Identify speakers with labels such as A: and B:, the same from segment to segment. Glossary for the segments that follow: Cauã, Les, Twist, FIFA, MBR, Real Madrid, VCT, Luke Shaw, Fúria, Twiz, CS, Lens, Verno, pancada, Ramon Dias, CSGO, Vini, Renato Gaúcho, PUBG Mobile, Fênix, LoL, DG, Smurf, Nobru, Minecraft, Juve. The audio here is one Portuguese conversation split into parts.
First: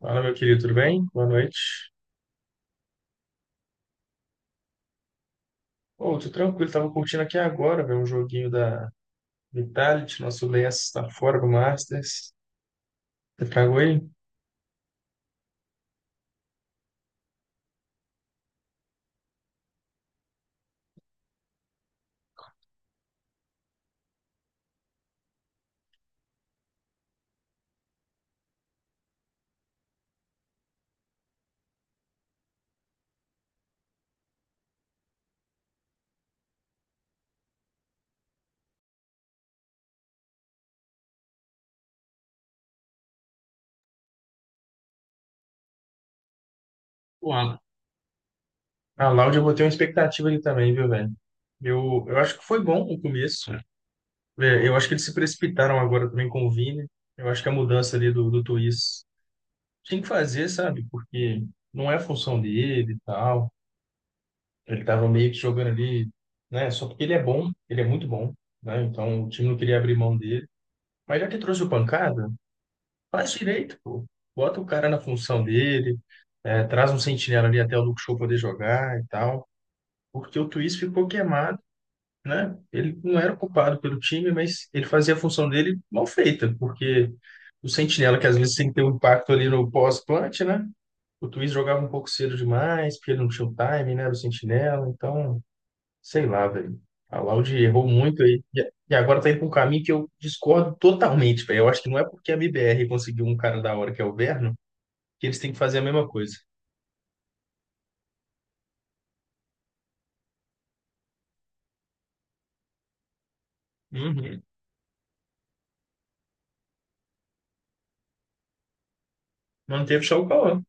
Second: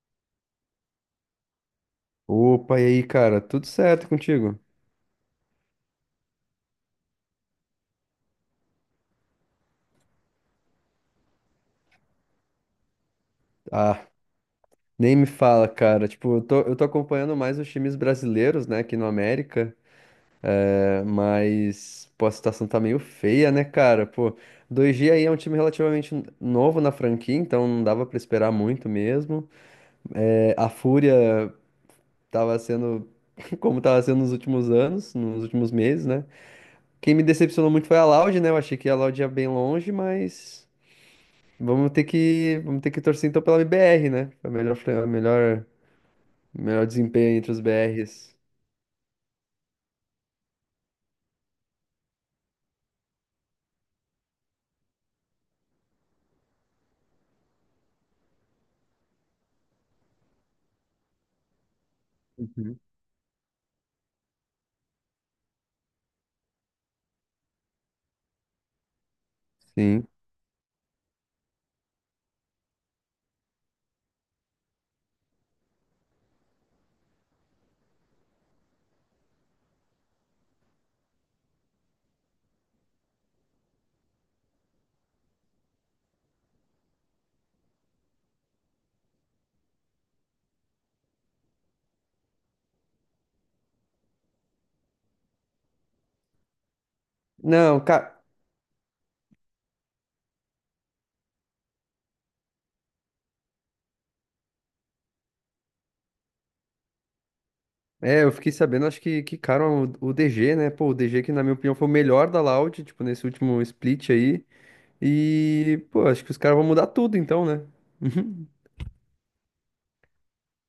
A: Fala, meu querido, tudo bem? Boa noite.
B: Opa, e aí, cara? Tudo certo contigo?
A: Ô, tô tranquilo, tava curtindo aqui agora, velho, um joguinho da Vitality, nosso Lens tá fora do Masters. Você tragou
B: Ah,
A: ele?
B: nem me fala, cara. Tipo, eu tô acompanhando mais os times brasileiros, né, aqui no América, mas, pô, a situação tá meio feia, né, cara? Pô, dois g aí é um time relativamente novo na franquia, então não dava pra esperar muito mesmo. É, a Fúria tava sendo como tava sendo nos últimos anos, nos últimos meses, né? Quem me decepcionou muito foi a Loud, né? Eu achei que a Loud ia bem longe, mas. Vamos ter que torcer então pela BR, né? Pra melhor
A: Pô,
B: desempenho entre
A: Alan,
B: os BRs.
A: a Loud eu botei uma expectativa ali também, viu, velho? Eu acho que foi bom o começo. É, eu acho que eles se precipitaram agora também com o Vini. Eu acho que a mudança ali do Twist tinha que fazer, sabe? Porque não é a função
B: Uhum.
A: dele e tal. Ele tava meio que jogando ali, né? Só porque ele é bom, ele é muito bom, né? Então o time não queria abrir
B: Sim.
A: mão dele. Mas já que trouxe o pancada, faz direito, pô. Bota o cara na função dele, é, traz um sentinela ali até o Luke Shaw poder jogar e tal. Porque o Twist ficou queimado, né? Ele não era culpado pelo time, mas ele fazia a função dele mal feita, porque o sentinela, que às vezes tem que ter um impacto ali no pós-plant, né? O Twist jogava um pouco cedo demais, porque ele não tinha o time, né? Era o sentinela, então sei lá, velho. A Laude
B: Não,
A: errou
B: cara.
A: muito aí. E agora tá indo pra um caminho que eu discordo totalmente, velho. Eu acho que não é porque a MBR conseguiu um cara da hora que é o Verno, que eles têm que fazer a mesma coisa.
B: É, eu fiquei sabendo, acho que, cara, o DG, né? Pô, o DG que, na minha opinião, foi o melhor da Loud, tipo, nesse último split
A: Uhum.
B: aí. E, pô, acho que os caras vão mudar tudo então, né? Uhum.
A: Manteve só o Cauã,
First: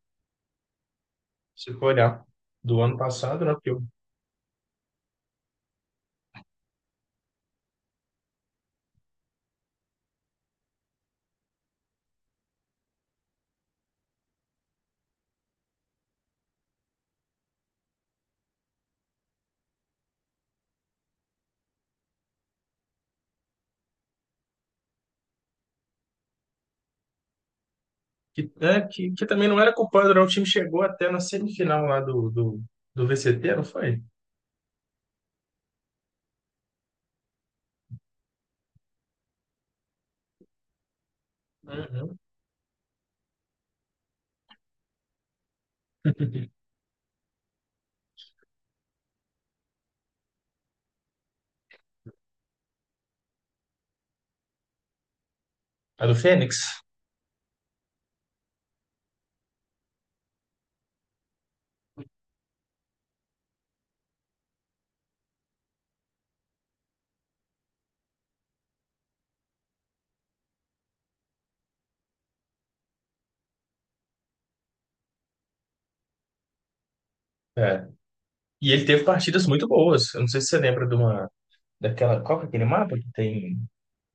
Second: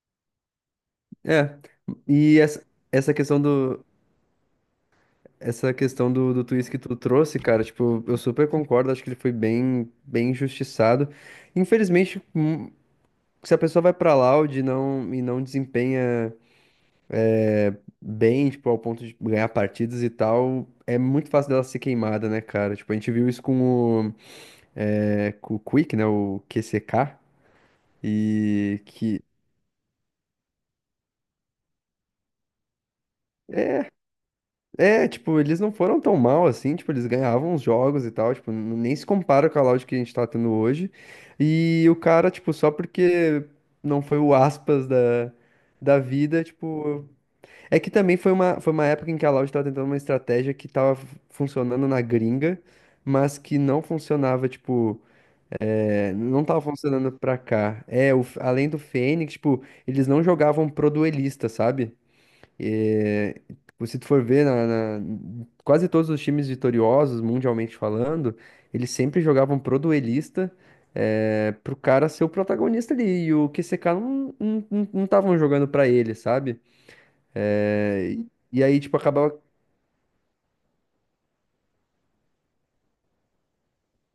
B: É.
A: se for olhar.
B: E essa,
A: Do ano
B: essa questão
A: passado, né? Porque, o-
B: do. Essa questão do twist que tu trouxe, cara, tipo, eu super concordo, acho que ele foi bem, bem injustiçado. Infelizmente, se a pessoa vai pra Loud e não desempenha bem, tipo, ao ponto de ganhar partidas e tal, é muito fácil dela ser queimada, né, cara? Tipo, a gente viu isso com o Quick, né, o QCK,
A: que,
B: e
A: é, que,
B: que...
A: que também não era culpado, não. O time chegou até na semifinal lá do VCT, não foi?
B: É, tipo, eles não foram tão mal assim, tipo, eles ganhavam os jogos e tal, tipo, nem se compara com a Loud que a gente tá tendo hoje. E o
A: Uhum.
B: cara, tipo, só porque não foi o aspas da vida, tipo, é que também foi uma época em que a Loud estava tentando uma estratégia que estava funcionando na gringa, mas que não funcionava, tipo,
A: A do
B: não
A: Fênix?
B: estava funcionando pra cá. É, além do Fênix, tipo, eles não jogavam pro duelista, sabe? É, tipo, se tu for ver, quase todos os times vitoriosos, mundialmente falando, eles sempre jogavam pro duelista, pro cara ser o protagonista ali, e o QCK não, não, não, não estavam jogando pra ele, sabe?
A: É.
B: É, e
A: E
B: aí,
A: ele
B: tipo,
A: teve
B: acabava.
A: partidas muito boas. Eu não sei se você lembra de uma. Daquela. Qual que é aquele mapa que tem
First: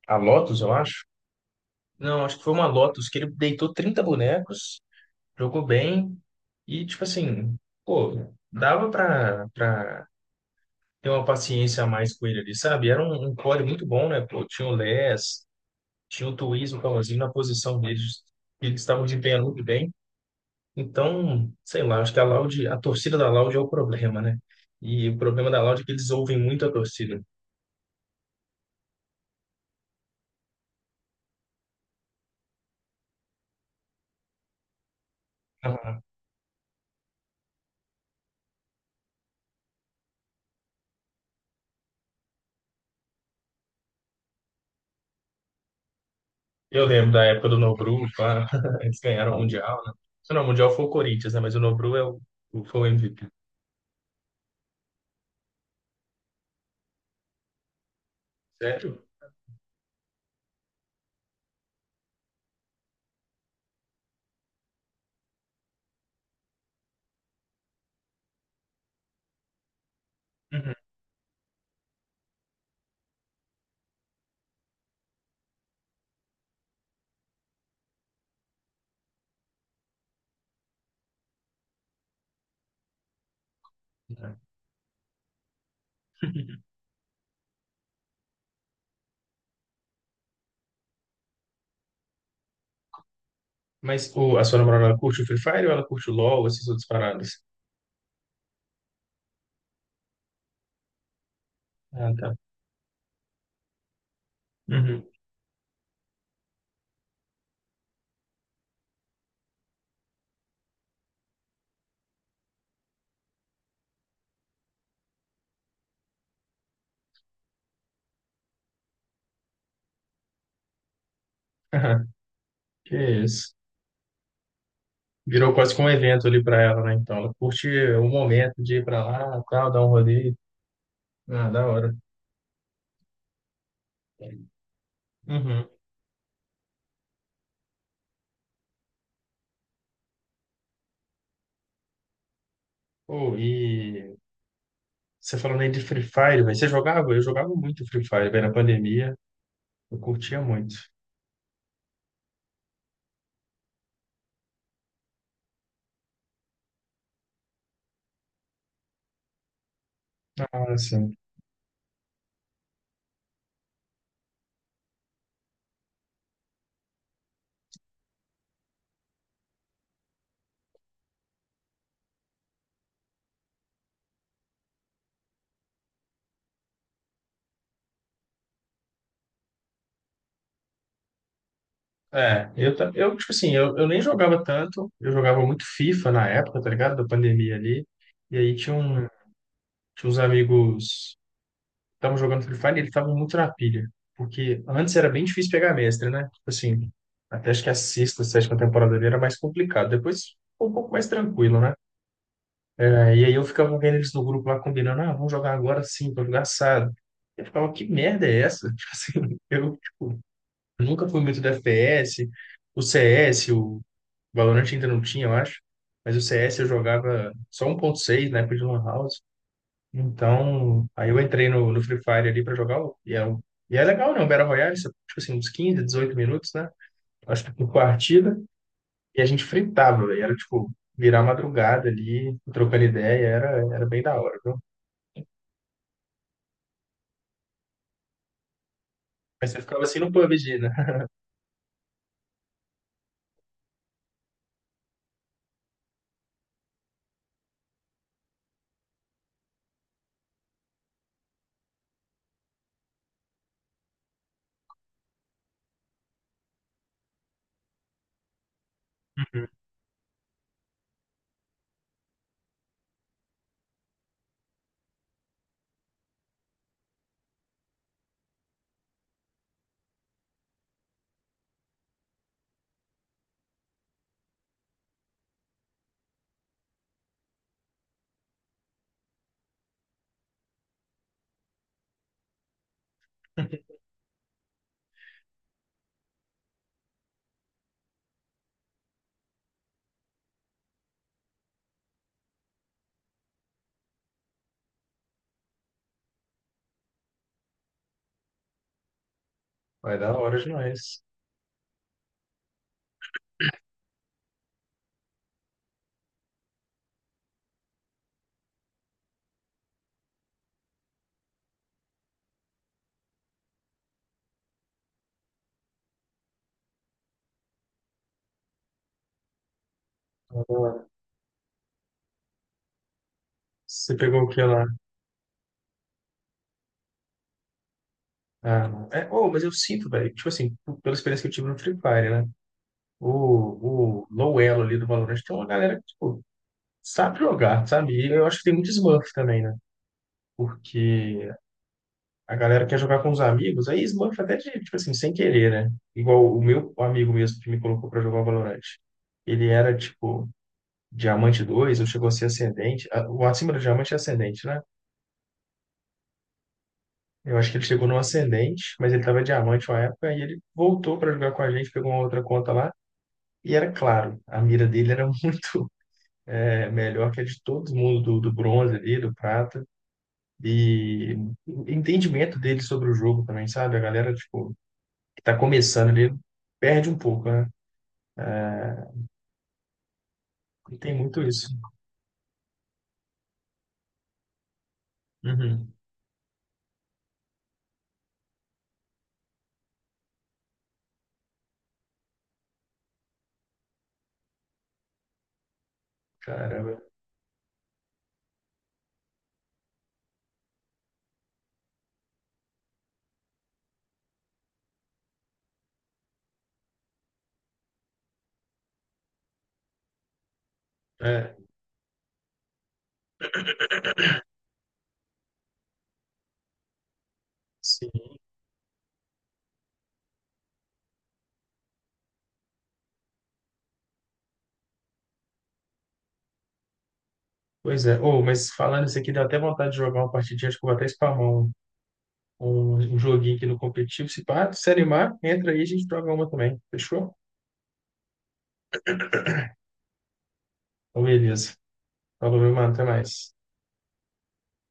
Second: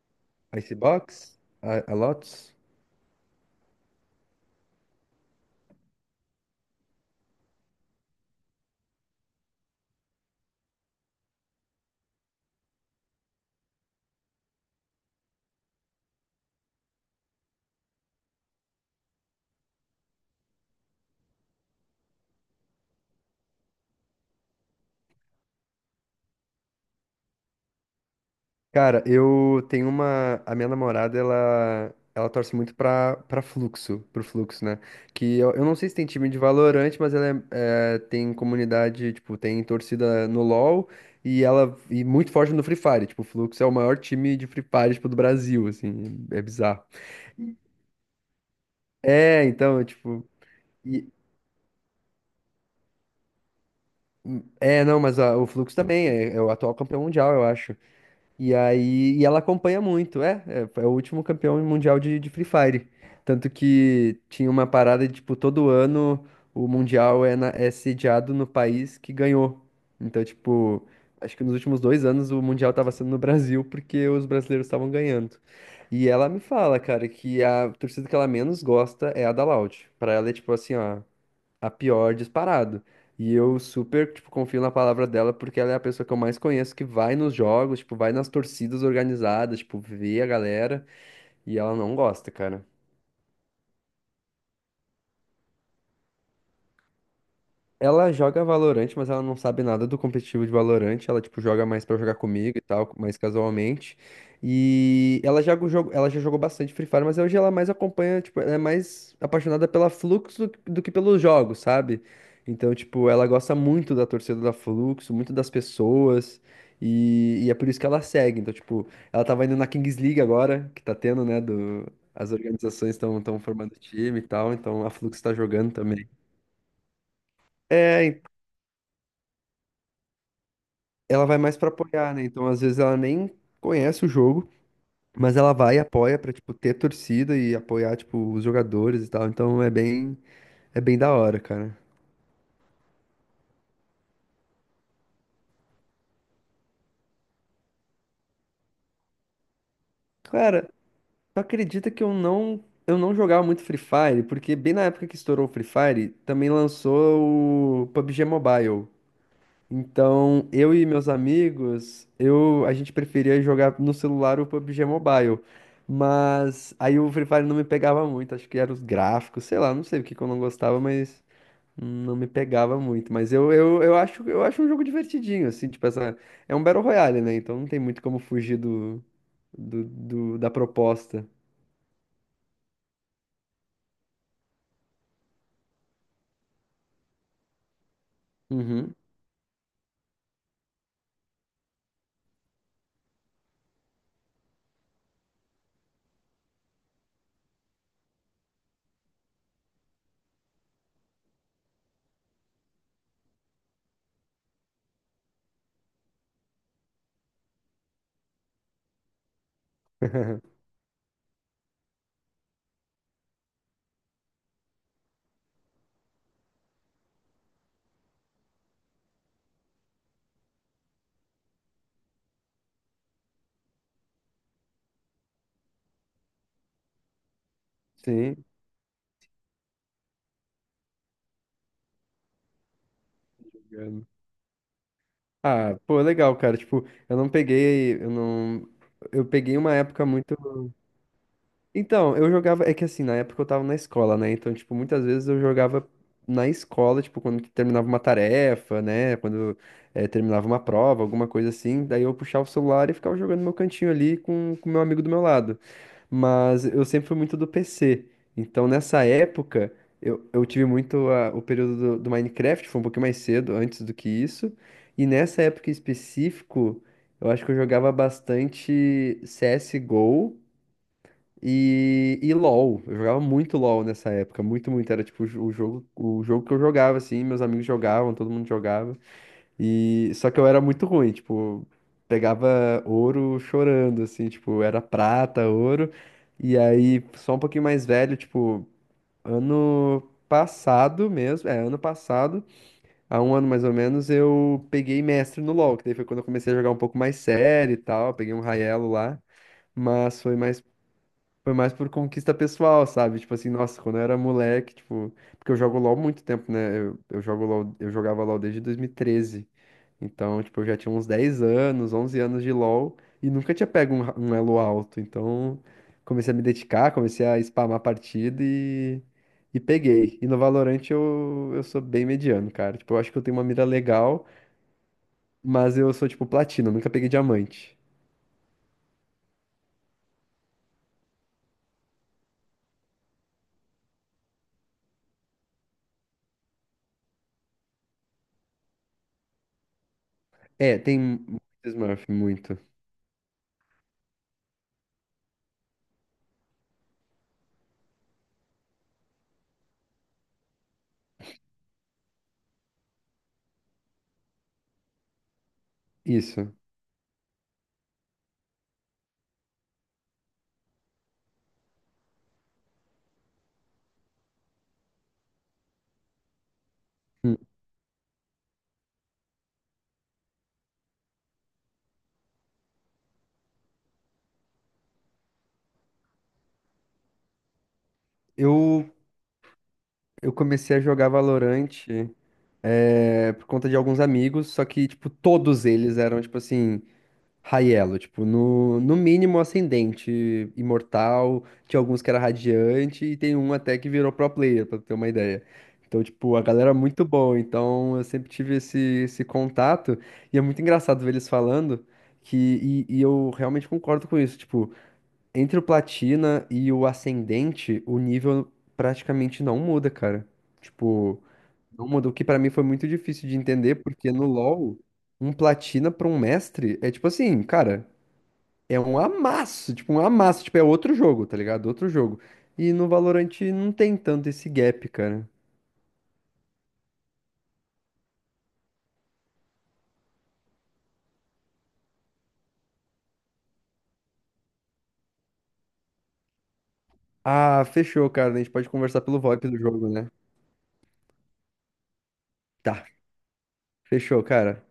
A: a Lotus, eu acho?
B: Icebox? A
A: Não, acho que foi
B: Lotus?
A: uma Lotus, que ele deitou 30 bonecos, jogou bem, e tipo assim, pô, dava pra ter uma paciência a mais com ele ali, sabe? Era um core muito bom, né? Pô, tinha o Les, tinha o Twiz, o Palazinho na posição deles, que eles estavam desempenhando muito bem. Então, sei lá, acho que a Loud, a torcida da Loud é o problema, né? E o problema da Loud é que eles ouvem muito a torcida.
B: Cara, eu tenho uma. A minha namorada, ela. Ela torce muito pro Fluxo, né? Que eu não sei se tem time de Valorant, mas ela tem comunidade, tipo, tem torcida no LoL e ela e muito forte no Free Fire. Tipo, o Fluxo é o maior time de Free Fire, tipo, do Brasil, assim, é bizarro.
A: Eu lembro da época do Nobru, pá, eles ganharam o
B: É,
A: Mundial,
B: então,
A: né?
B: tipo.
A: Não, o Mundial foi o
B: e-
A: Corinthians, né? Mas o Nobru é o, foi o MVP.
B: não, mas o Fluxo também é, é o atual campeão mundial, eu acho. E
A: Sério?
B: aí, e ela acompanha muito, é o último campeão mundial de Free Fire. Tanto que tinha uma parada de, tipo, todo ano o mundial é, é sediado no país que ganhou. Então,
A: Uhum.
B: tipo, acho que nos últimos 2 anos o mundial tava sendo no Brasil porque os brasileiros estavam ganhando. E ela me fala, cara, que a torcida que ela menos gosta é a da Loud. Pra ela é tipo assim, ó, a pior disparado. E eu super, tipo, confio na palavra dela porque ela é a pessoa que eu mais conheço que vai nos jogos, tipo, vai nas torcidas organizadas, tipo, vê a galera e ela não gosta, cara.
A: Mas o, a sua namorada, ela curte o Free Fire ou ela curte o LoL, essas outras paradas?
B: Ela joga Valorant, mas ela não sabe nada do competitivo de Valorant. Ela, tipo, joga mais pra
A: Ah,
B: jogar
A: tá.
B: comigo e tal, mais casualmente.
A: Uhum.
B: E ela já jogou bastante Free Fire, mas hoje ela mais acompanha, tipo, ela é mais apaixonada pela Flux do que pelos jogos, sabe? Então, tipo, ela gosta muito da torcida da Flux, muito das pessoas. E é por isso que ela segue. Então, tipo, ela tava indo na Kings League agora, que tá tendo, né, do...
A: Aham.
B: As organizações
A: Que
B: estão
A: isso.
B: formando time e tal, então a Flux tá
A: Virou
B: jogando
A: quase que um
B: também.
A: evento ali pra ela, né? Então, ela curte o
B: É,
A: momento de ir pra lá, tal, dar um rolê.
B: ela vai
A: Ah,
B: mais
A: da
B: pra
A: hora.
B: apoiar, né? Então, às vezes ela nem conhece o jogo, mas ela
A: Uhum.
B: vai e apoia pra, tipo, ter torcida e apoiar, tipo, os jogadores e tal. Então, é bem da hora, cara.
A: Pô, e você falando aí de Free Fire, velho, você jogava? Eu jogava muito Free Fire, velho, na pandemia. Eu curtia
B: Cara,
A: muito.
B: tu acredita que eu não jogava muito Free Fire? Porque bem na época que estourou o Free Fire, também lançou o PUBG Mobile. Então, eu e
A: Nossa.
B: meus amigos, eu, a gente preferia jogar no celular o PUBG Mobile. Mas aí o Free Fire não me pegava muito, acho que eram os gráficos, sei lá, não sei o que que eu não gostava, mas não me pegava muito. Mas eu acho um jogo divertidinho, assim, tipo, essa, é um Battle Royale, né? Então não tem muito como fugir da proposta.
A: É, eu tipo assim, eu nem jogava tanto, eu jogava muito FIFA na época, tá ligado? Da pandemia ali. E aí tinha,
B: Uhum.
A: um, tinha uns amigos que estavam jogando Free Fire e eles estavam muito na pilha. Porque antes era bem difícil pegar mestre, né? Tipo assim, até acho que a sexta, sétima temporada ali era mais complicado. Depois ficou um pouco mais tranquilo, né? É, e aí eu ficava vendo eles no grupo lá combinando, ah, vamos jogar agora sim, pra jogar assado. Eu ficava, que merda é essa? Tipo assim, eu tipo, nunca fui muito do FPS, o CS, Valorant ainda não tinha, eu acho. Mas o CS eu jogava só um 1.6 na época de Lan House. Então, aí eu entrei no Free Fire ali para jogar. E e é legal, né? O Battle Royale, você- tipo assim, uns 15, 18 minutos, né? Acho que por partida.
B: Sim.
A: E a gente fritava, velho. Era tipo, virar madrugada ali, trocando ideia. Era, era bem
B: Obrigado.
A: da hora, viu?
B: Ah, pô, legal, cara. Tipo, eu não peguei, eu não, eu
A: Mas
B: peguei
A: você
B: uma
A: ficava assim
B: época
A: no
B: muito.
A: PUBG, né?
B: Então, eu jogava. É que assim, na época eu tava na escola, né? Então, tipo, muitas vezes eu jogava na escola, tipo, quando terminava uma tarefa, né? Quando terminava uma prova, alguma coisa assim. Daí eu puxava o celular e ficava jogando no meu cantinho ali com o meu amigo do meu lado. Mas eu sempre fui muito do PC. Então, nessa
A: Uhum.
B: época, eu tive muito o período do Minecraft, foi um pouquinho mais cedo, antes do que isso. E nessa época em específico, eu acho que eu jogava bastante CSGO. E LoL, eu jogava muito LoL nessa época, muito, muito. Era tipo o jogo que eu jogava, assim, meus amigos jogavam, todo mundo jogava. E só que eu era muito ruim, tipo, pegava ouro chorando, assim, tipo, era prata, ouro. E aí, só um pouquinho mais velho, tipo, ano passado mesmo, ano passado, há um ano mais ou menos, eu peguei mestre no LoL, que daí foi quando eu comecei a jogar um pouco mais sério e tal, peguei um Raiello lá,
A: Vai da
B: mas foi
A: hora
B: mais
A: demais.
B: foi mais por conquista pessoal, sabe? Tipo assim, nossa, quando eu era moleque, tipo. Porque eu jogo LOL há muito tempo, né? Eu jogo LOL, eu jogava LOL desde 2013. Então, tipo, eu já tinha uns 10 anos, 11 anos de LOL e nunca tinha pego um, um elo alto. Então, comecei a me dedicar, comecei a spamar a partida e peguei. E no
A: Da hora.
B: Valorant eu sou bem mediano, cara. Tipo, eu acho que eu tenho uma mira
A: Você pegou
B: legal,
A: o que lá?
B: mas eu sou, tipo, platina, nunca peguei diamante.
A: Ah, é, oh, mas eu sinto, velho, tipo assim, p- pela experiência que eu tive no Free Fire, né? O low elo ali do Valorant tem uma galera que, tipo, sabe jogar, sabe? E eu acho que tem muito Smurf também, né?
B: É, tem
A: Porque
B: muito Smurf,
A: a
B: muito.
A: galera quer jogar com os amigos, aí Smurf até de, tipo assim, sem querer, né? Igual o meu amigo mesmo que me colocou pra jogar Valorant. Ele era, tipo, diamante 2 ou chegou a ser ascendente. A- o acima do diamante é ascendente, né?
B: Isso.
A: Eu acho que ele chegou no ascendente, mas ele tava diamante uma época, e ele voltou pra jogar com a gente, pegou uma outra conta lá, e era claro, a mira dele era é melhor que a
B: Hum.
A: de todo mundo do bronze ali, do prata. E entendimento dele sobre o jogo também, sabe? A galera, tipo, que tá começando ali, perde um pouco, né?
B: Eu Eu comecei a
A: Tem
B: jogar
A: muito isso.
B: Valorant por conta de alguns amigos, só que, tipo, todos
A: Uhum.
B: eles eram, tipo assim, high elo, tipo, no mínimo ascendente, imortal, tinha alguns que era radiante e tem um até que virou pro player, pra ter uma ideia. Então, tipo, a galera é
A: Caramba.
B: muito boa, então eu sempre tive esse, contato e é muito engraçado ver eles falando que, e eu realmente concordo com isso, tipo, entre o Platina e o Ascendente, o nível praticamente não muda, cara. Tipo,
A: É,
B: não muda. O que pra mim foi muito difícil de entender, porque no LoL, um Platina pra um mestre é tipo assim, cara,
A: sim.
B: é um amasso. Tipo, um amasso. Tipo, é outro jogo, tá ligado? Outro jogo. E no Valorant não tem tanto esse gap, cara.
A: Pois é. Oh, mas falando isso aqui, deu até vontade de jogar uma partidinha. Acho que eu vou até spamar um joguinho aqui no competitivo. Se pá, se animar, entra aí e a gente joga uma também. Fechou?
B: Ah, fechou, cara. A gente pode conversar pelo VoIP do jogo, né?
A: Então, beleza. Falou, meu mano. Até
B: Tá,
A: mais.
B: fechou, cara.